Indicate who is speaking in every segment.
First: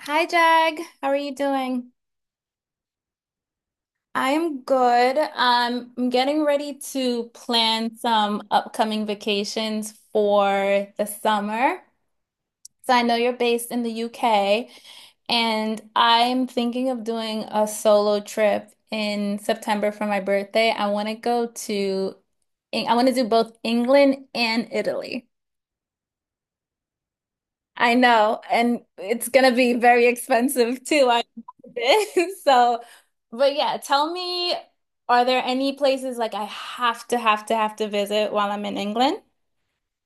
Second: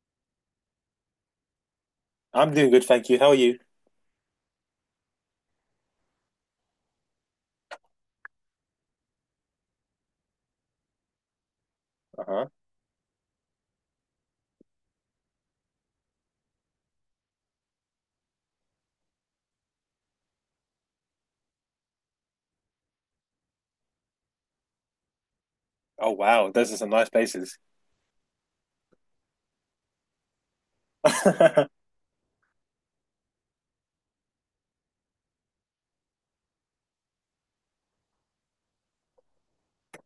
Speaker 1: Hi Jag, how are you doing?
Speaker 2: I'm doing good, thank you. How are you?
Speaker 1: I'm good. I'm getting ready to plan some upcoming vacations for the summer.
Speaker 2: Uh-huh.
Speaker 1: So I know you're based in the UK, and I'm thinking of doing a solo trip in September for my birthday. I want to do both England and Italy.
Speaker 2: Oh wow, those are some nice places.
Speaker 1: I know, and it's gonna be very expensive too, I imagine. But yeah, tell me, are there any places like I have to visit while I'm in England?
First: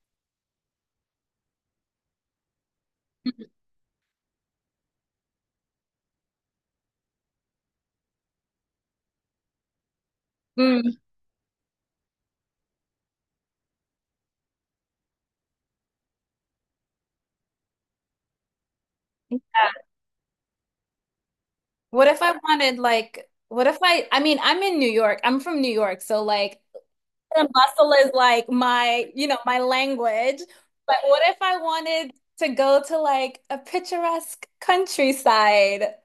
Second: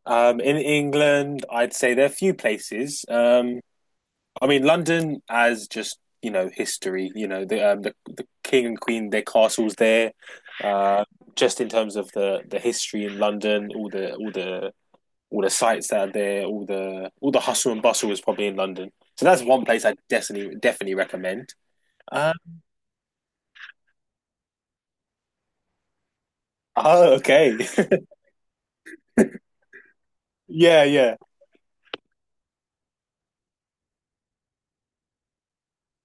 Speaker 2: In England, I'd say there are a few places. London as just history. You know the king and queen, their castles there.
Speaker 1: Mm.
Speaker 2: Uh, just in terms of the history in London, all the sites that are there, all the hustle and bustle is probably in London. So that's one place I definitely recommend.
Speaker 1: What if I
Speaker 2: Uh,
Speaker 1: wanted like, what if I, I mean, I'm in New York. I'm from New York, so like,
Speaker 2: oh,
Speaker 1: and
Speaker 2: okay.
Speaker 1: bustle is like my, you know, my language.
Speaker 2: Yeah,
Speaker 1: But
Speaker 2: yeah.
Speaker 1: what if I wanted to go to like a picturesque countryside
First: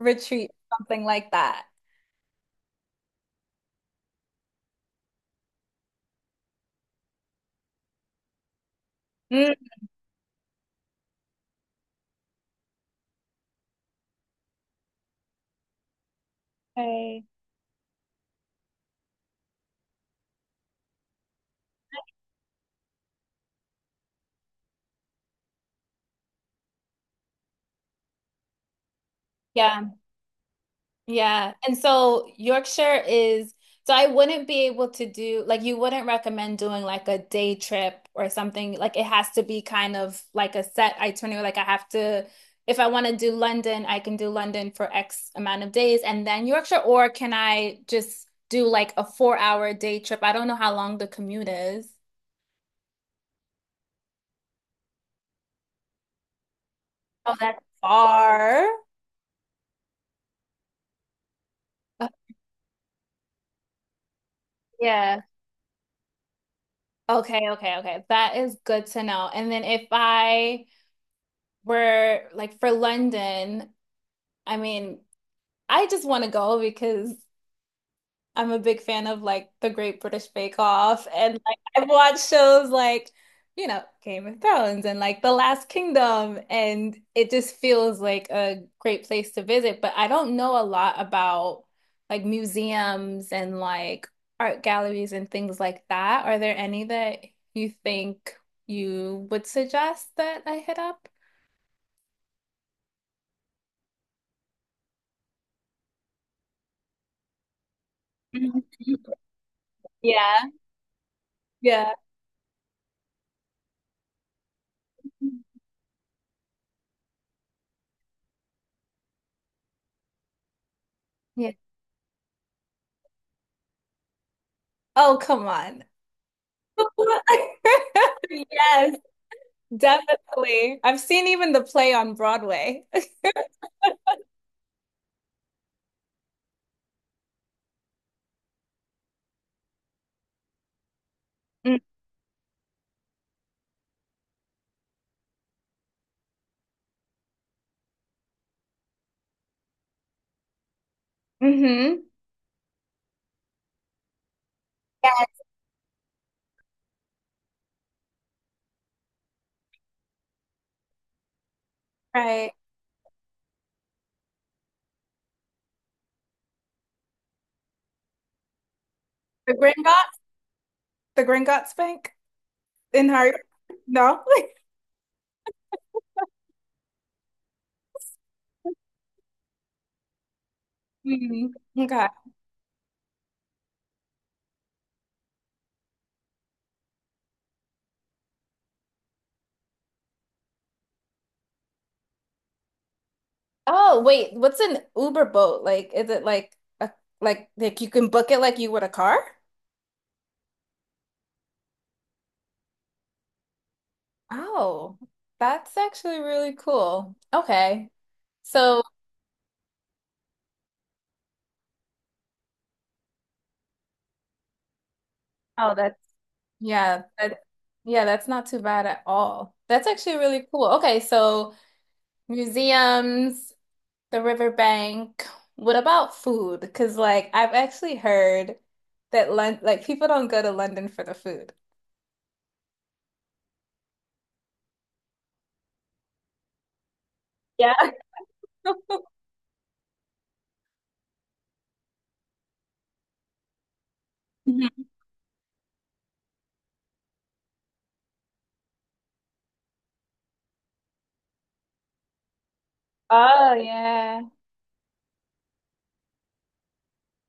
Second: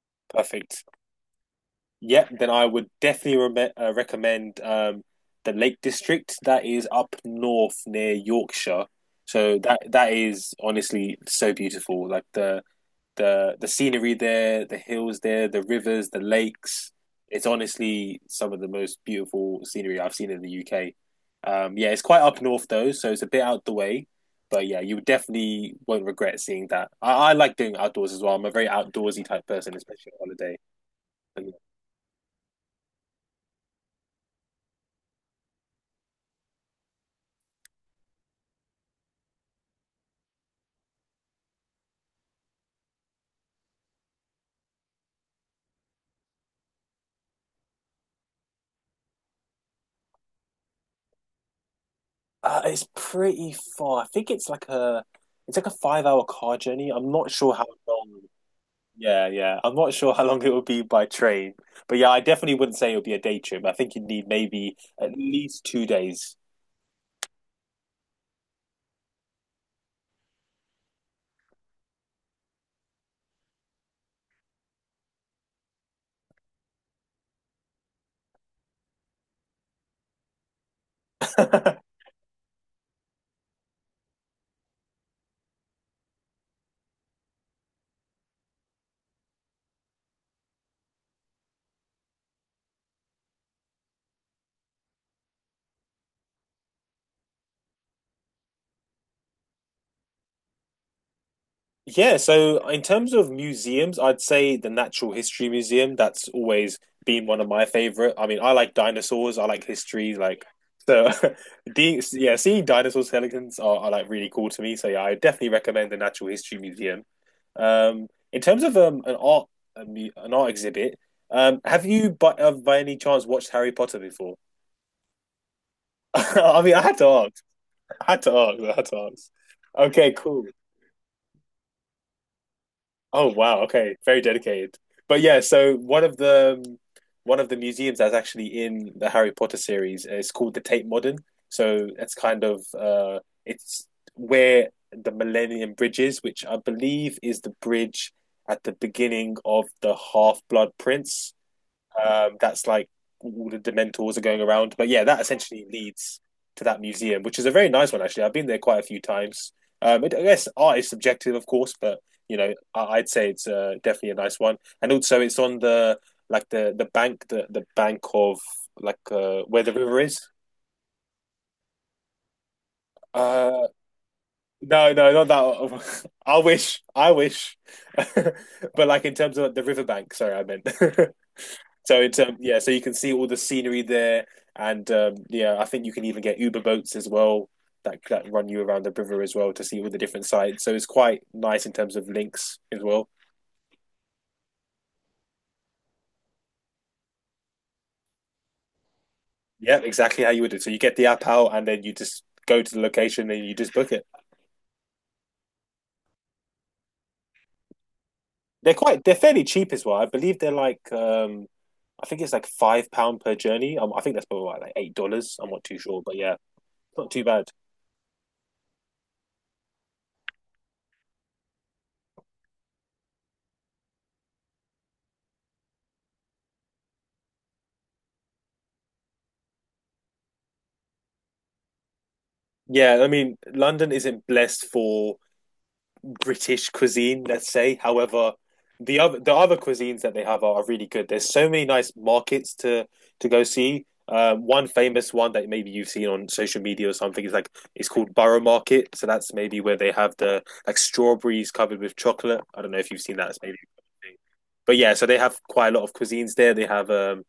Speaker 1: retreat,
Speaker 2: Perfect.
Speaker 1: something like that?
Speaker 2: Yep, then I would definitely re recommend the Lake District that is up north near Yorkshire.
Speaker 1: Mm.
Speaker 2: So that is honestly so beautiful. Like the scenery there, the hills there, the rivers, the lakes.
Speaker 1: Okay.
Speaker 2: It's honestly some of the most beautiful scenery I've seen in the UK. Yeah, it's quite up north though, so it's a bit out the way. But yeah, you definitely won't regret seeing that. I like doing outdoors as well. I'm a very outdoorsy type person,
Speaker 1: Yeah,
Speaker 2: especially on holiday.
Speaker 1: yeah. And so Yorkshire is, so I wouldn't be able to do, like, you wouldn't recommend doing like a day trip or something. Like, it has to be kind of like a set itinerary. Like, I have to, if I want to do London, I can do London for X amount of days and then Yorkshire, or can I just do like a 4 hour day trip? I don't know how long the commute is.
Speaker 2: It's pretty far. I think it's like a 5 hour car journey. I'm not
Speaker 1: Oh,
Speaker 2: sure
Speaker 1: that's
Speaker 2: how long.
Speaker 1: far.
Speaker 2: Yeah, yeah. I'm not sure how long it would be by train. But
Speaker 1: Uh,
Speaker 2: yeah, I definitely wouldn't say it would be a day trip. I think you'd need maybe at
Speaker 1: Yeah.
Speaker 2: least two days.
Speaker 1: Okay, okay, okay. That is good to know. And then if I, Where like for London, I mean, I just want to go because I'm a big fan of like the Great British Bake Off and like I've watched shows like, you know, Game of Thrones and like The Last Kingdom, and it just feels like a great place to visit, but I don't know a lot about like museums and like art galleries and things like that. Are there any that you think you would suggest that I hit up?
Speaker 2: Yeah, so in terms of museums, I'd say the Natural History Museum, that's always been one of my favorite. I mean, I
Speaker 1: Mhm.
Speaker 2: like dinosaurs, I like history,
Speaker 1: Yeah.
Speaker 2: like so
Speaker 1: Yeah.
Speaker 2: the yeah, seeing dinosaur skeletons are like really cool to me. So yeah, I definitely recommend the Natural History Museum. In terms of an art exhibit,
Speaker 1: Yeah.
Speaker 2: have you by any chance watched Harry Potter before?
Speaker 1: Oh, come on.
Speaker 2: I mean, I had to ask. I had to ask. I had
Speaker 1: Yes,
Speaker 2: to ask. Okay, cool.
Speaker 1: definitely. I've seen even the play on Broadway.
Speaker 2: Oh wow. Okay, very dedicated. But yeah, so one of the museums that's actually in the Harry Potter series is called the Tate Modern. So it's kind of it's where the Millennium Bridge is, which I believe is the bridge at the beginning of the Half-Blood Prince.
Speaker 1: Mm-hmm.
Speaker 2: That's like all the Dementors are going around. But yeah, that essentially leads to that museum, which is a very nice one actually. I've been there quite a few times. I guess art is subjective, of course, but you
Speaker 1: Right.
Speaker 2: know, would say it's definitely a nice one. And also, it's on the like the bank, the bank of
Speaker 1: The
Speaker 2: where the river
Speaker 1: Gringotts,
Speaker 2: is.
Speaker 1: the Gringotts Bank in Harry.
Speaker 2: Uh,
Speaker 1: No.
Speaker 2: no, not that one. I wish, but like in terms of the riverbank. Sorry, I meant.
Speaker 1: Mhm.
Speaker 2: So
Speaker 1: Okay.
Speaker 2: it's yeah, so you can see all the scenery there, and yeah, I think you can even get Uber boats as well that run you around the river as well to see all the different sites. So it's quite nice in terms of links as well.
Speaker 1: Oh, wait. What's an Uber boat? Like, is it like a like you can book it like you would a car?
Speaker 2: Yeah, exactly how you would do. So you get the app out, and then you just go to the location, and you just book it.
Speaker 1: Oh, that's actually really cool. Okay.
Speaker 2: They're
Speaker 1: So,
Speaker 2: quite they're fairly cheap as well. I believe they're I think it's like £5 per journey. I think that's probably like $8. I'm not
Speaker 1: Oh,
Speaker 2: too
Speaker 1: that's
Speaker 2: sure, but yeah,
Speaker 1: Yeah,
Speaker 2: not too
Speaker 1: that,
Speaker 2: bad.
Speaker 1: yeah, that's not too bad at all. That's actually really cool. Okay, so museums, the riverbank. What about food? Because like I've actually heard that Lon like people don't go to London for the food.
Speaker 2: Yeah, I mean London isn't blessed for British cuisine, let's
Speaker 1: Yeah.
Speaker 2: say. However, the other cuisines that they have are really good. There's so many nice markets to go see. One
Speaker 1: Mhm.
Speaker 2: famous one that maybe you've seen on social media or something is it's called Borough Market. So that's maybe where they have the strawberries covered with chocolate. I don't know if you've seen that. It's
Speaker 1: Oh
Speaker 2: maybe,
Speaker 1: yeah.
Speaker 2: but yeah. So they have quite a lot of cuisines there. They have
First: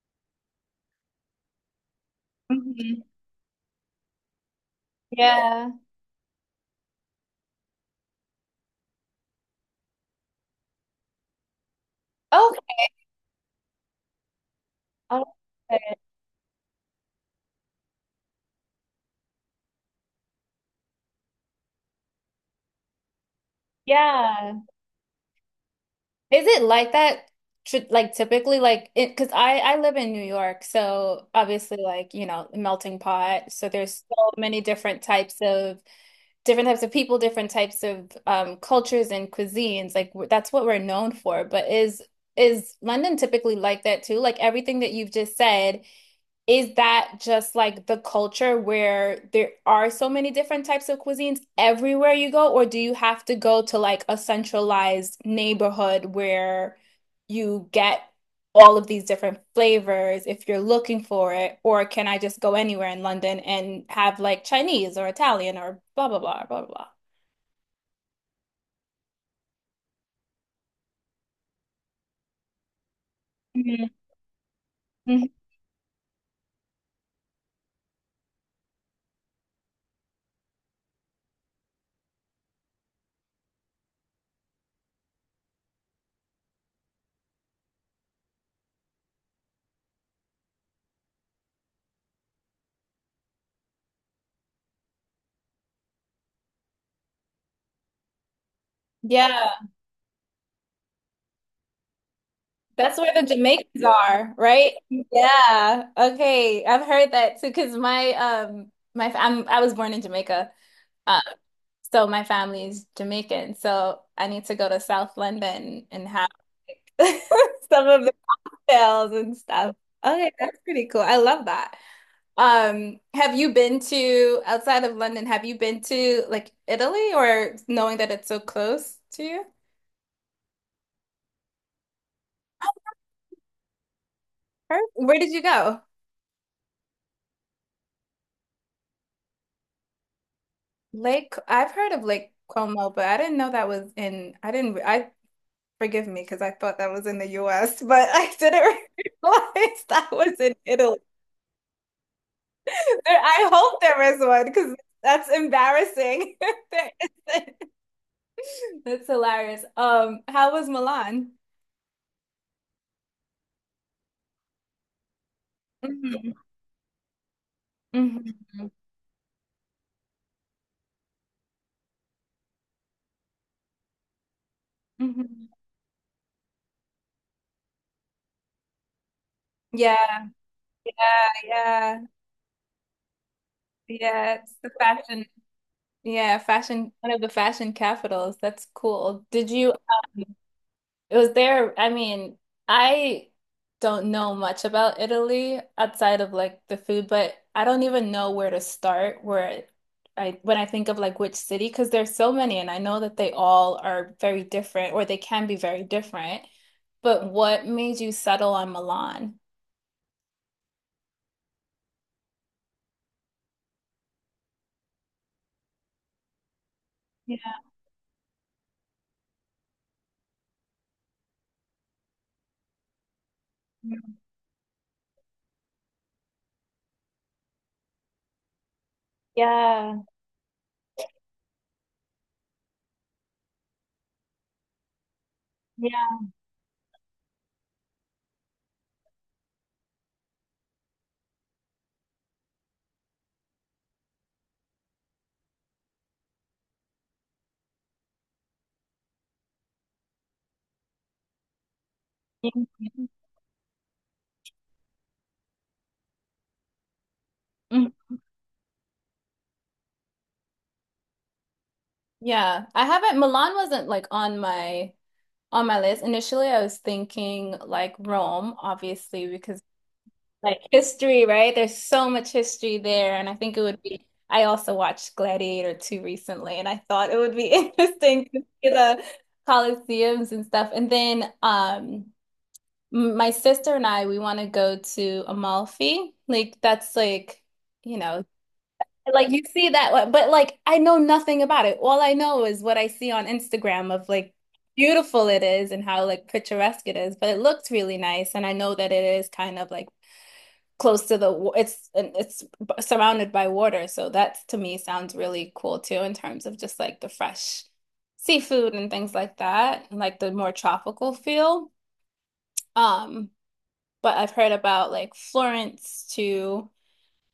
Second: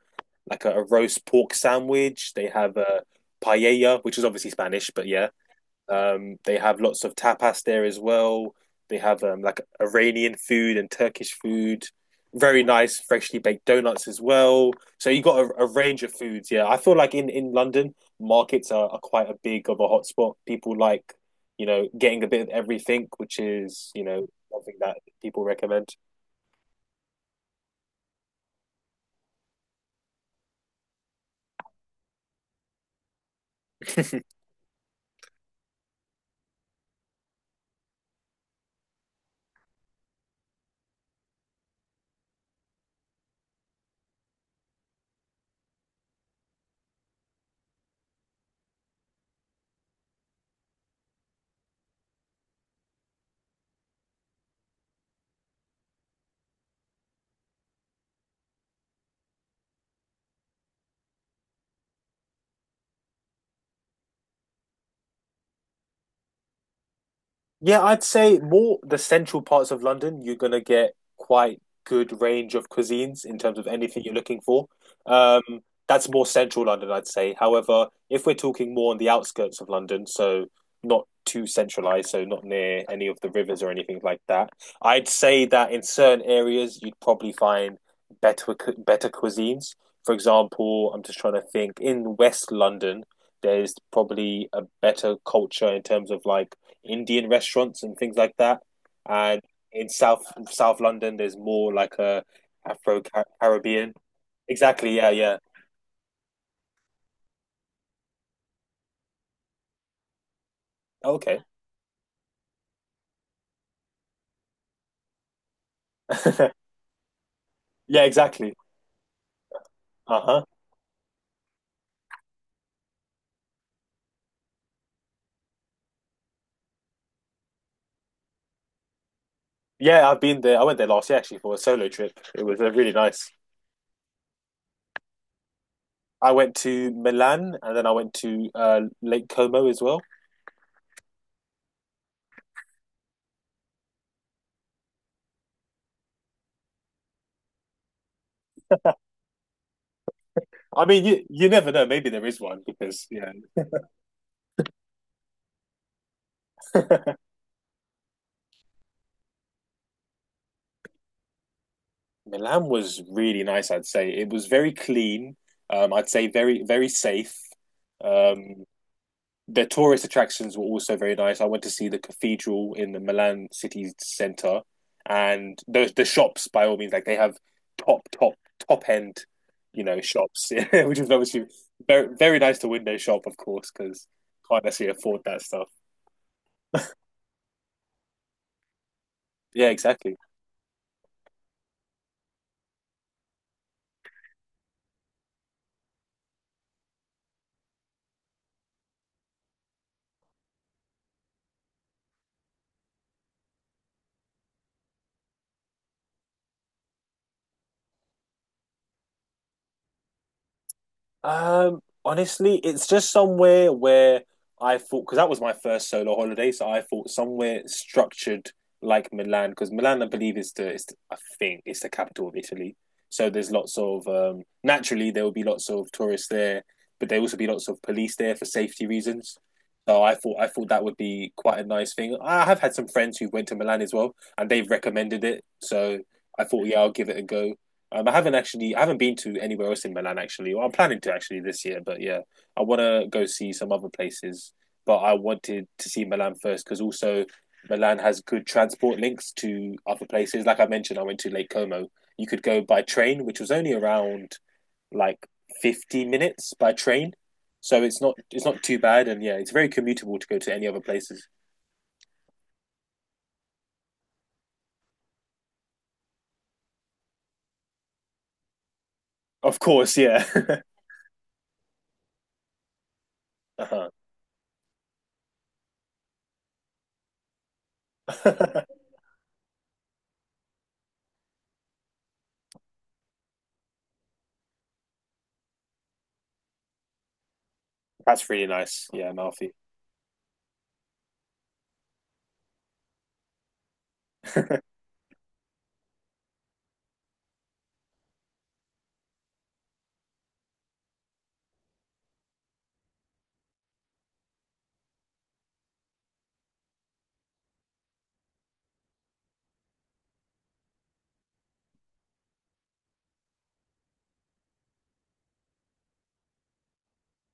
Speaker 2: like a roast pork sandwich. They have
Speaker 1: Mhm.
Speaker 2: a paella, which is obviously Spanish, but yeah.
Speaker 1: Yeah.
Speaker 2: They have lots of tapas there as well. They have like Iranian food and Turkish food. Very
Speaker 1: Okay.
Speaker 2: nice, freshly baked donuts as well. So you
Speaker 1: Oh,
Speaker 2: got a range of foods. Yeah, I feel like in London, markets are quite a big of a hotspot. People like, you know, getting a bit of everything, which is, you know,
Speaker 1: yeah.
Speaker 2: something that people recommend.
Speaker 1: Is it like that? Like typically, like it, because I live in New York, so obviously, like you know, melting pot. So there's so many different types of people, different types of cultures and cuisines. Like that's what we're known for. But is London typically like that too? Like everything that you've just said, is that just like the culture where there are so many different types of cuisines everywhere you go, or do you have to go to like a centralized neighborhood where you get all of these different flavors if you're looking for it? Or can I just go anywhere in London and have like Chinese or Italian or blah blah blah blah blah?
Speaker 2: Yeah, I'd say more the central parts of London, you're gonna get quite good range of cuisines in terms of
Speaker 1: Mhm.
Speaker 2: anything you're looking for.
Speaker 1: Mhm.
Speaker 2: Um, that's more central London, I'd say. However, if we're talking more on the outskirts of London, so not too centralized, so not near any of the rivers or anything like that, I'd say that in certain areas you'd probably find better cuisines. For example, I'm just trying to think in West London, there's probably a better culture in terms of like Indian restaurants and things like that. And
Speaker 1: Yeah.
Speaker 2: in South London, there's more like a
Speaker 1: That's
Speaker 2: Afro
Speaker 1: where the Jamaicans
Speaker 2: Caribbean.
Speaker 1: are, right?
Speaker 2: Exactly. Yeah. Yeah.
Speaker 1: Yeah. Okay. I've heard that too, because I was born in Jamaica.
Speaker 2: Oh,
Speaker 1: Um,
Speaker 2: okay.
Speaker 1: so my family's Jamaican. So I need to go to South London and have some
Speaker 2: Yeah.
Speaker 1: of the
Speaker 2: Exactly.
Speaker 1: cocktails and stuff.
Speaker 2: Uh
Speaker 1: Okay,
Speaker 2: huh.
Speaker 1: that's pretty cool. I love that. Have you been to outside of London, have you been to like Italy or knowing that it's so close to you?
Speaker 2: Yeah. I've been there. I went there last year actually for a solo trip. It was really nice.
Speaker 1: Or Where did you go?
Speaker 2: I went to Milan and then I went to Lake Como as well.
Speaker 1: Lake, I've heard of Lake Como, but I didn't know that was in, I didn't, I forgive me because I thought that was in the US, but I didn't realize that was in
Speaker 2: I
Speaker 1: Italy.
Speaker 2: mean, you never know. Maybe there is one because yeah,
Speaker 1: I hope there is one because that's embarrassing. There isn't. That's hilarious. How was Milan?
Speaker 2: Milan was really nice. I'd say it was very clean. I'd say
Speaker 1: Mhm,
Speaker 2: very safe. Um,
Speaker 1: mhm,
Speaker 2: the tourist attractions were also very nice. I went to see the cathedral in the Milan city centre,
Speaker 1: mhm.
Speaker 2: and those the shops by all means like they have top top end, you know,
Speaker 1: Yeah,
Speaker 2: shops, which is
Speaker 1: yeah,
Speaker 2: obviously
Speaker 1: yeah,
Speaker 2: very nice to window shop, of course, because
Speaker 1: yeah. It's
Speaker 2: can't
Speaker 1: the
Speaker 2: necessarily afford
Speaker 1: fashion,
Speaker 2: that stuff.
Speaker 1: yeah, fashion, one of the fashion capitals. That's cool. Did
Speaker 2: Yeah,
Speaker 1: you?
Speaker 2: exactly.
Speaker 1: It was there. I mean, I don't know much about Italy outside of like the food, but I don't even know where to start where I when I think of like which city, because there's so many and I know that they all are very different or they can be very different. But what made you settle on Milan?
Speaker 2: Honestly, it's just somewhere where I thought because that was my first solo holiday, so I thought
Speaker 1: Yeah,
Speaker 2: somewhere structured like Milan because Milan, I believe, is the I think it's the capital of Italy. So there's lots of naturally there will be lots of tourists there, but there will also be lots of police there for safety reasons.
Speaker 1: yeah,
Speaker 2: So I thought that would be quite a nice thing. I have had some friends who went to Milan as well, and they've recommended it. So
Speaker 1: yeah.
Speaker 2: I thought, yeah, I'll give it a go. I haven't been to anywhere else in Milan actually. Well, I'm planning to actually this year, but yeah, I want to go see some other places. But I wanted to see Milan first because also Milan has good transport links to other places. Like I mentioned, I went to Lake Como. You could go by
Speaker 1: Mhm.
Speaker 2: train, which was only around like 50 minutes by train, so it's not too bad. And yeah, it's very commutable to go to any other places.
Speaker 1: Yeah, I haven't Milan wasn't like on my list. Initially, I was thinking like Rome, obviously,
Speaker 2: Of
Speaker 1: because
Speaker 2: course, yeah.
Speaker 1: like history, right? There's so much history there, and I think it would
Speaker 2: uh-huh.
Speaker 1: be. I also watched Gladiator 2 recently, and I thought it would be interesting to see the Colosseums and stuff. And then, my sister and I, we want to go to Amalfi. Like that's like, you know,
Speaker 2: That's really nice. Yeah,
Speaker 1: like you
Speaker 2: Malfi.
Speaker 1: see that, one, but like I know nothing about it. All I know is what I see on Instagram of like beautiful it is and how like picturesque it is, but it looks really nice. And I know that it is kind of like close to the it's surrounded by water, so that to me sounds really cool too in terms of just like the fresh seafood and things like that, and like the more tropical feel. Um, but I've heard about like Florence too.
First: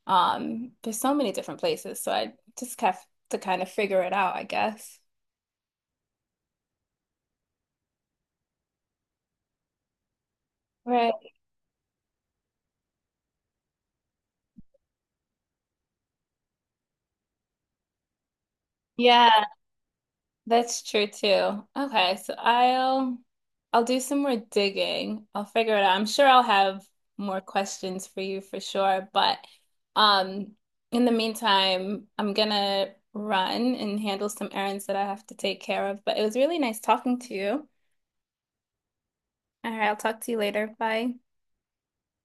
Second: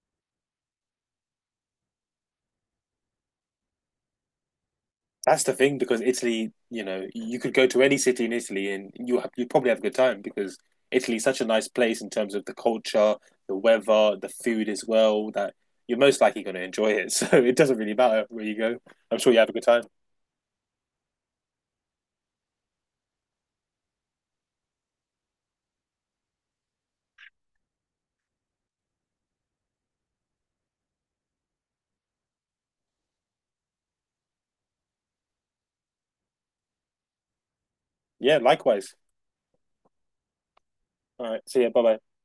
Speaker 1: There's so many different places, so I just have to kind of figure it out, I guess.
Speaker 2: That's the thing because Italy, you know, you could go to any city in Italy and you probably have a good time because Italy's
Speaker 1: Right.
Speaker 2: such a nice place in terms of the culture, the weather, the food as well, that you're most likely going to enjoy it. So it doesn't really matter where you go. I'm sure you
Speaker 1: Yeah.
Speaker 2: have a good time.
Speaker 1: That's true too. Okay, so I'll do some more digging. I'll figure it out. I'm sure I'll have more questions for you for sure, but um in the meantime, I'm gonna run and handle some errands that I have to take care of. But it was really nice talking to you.
Speaker 2: Yeah, likewise.
Speaker 1: All right, I'll talk to you later. Bye.
Speaker 2: All right. See ya. Bye bye.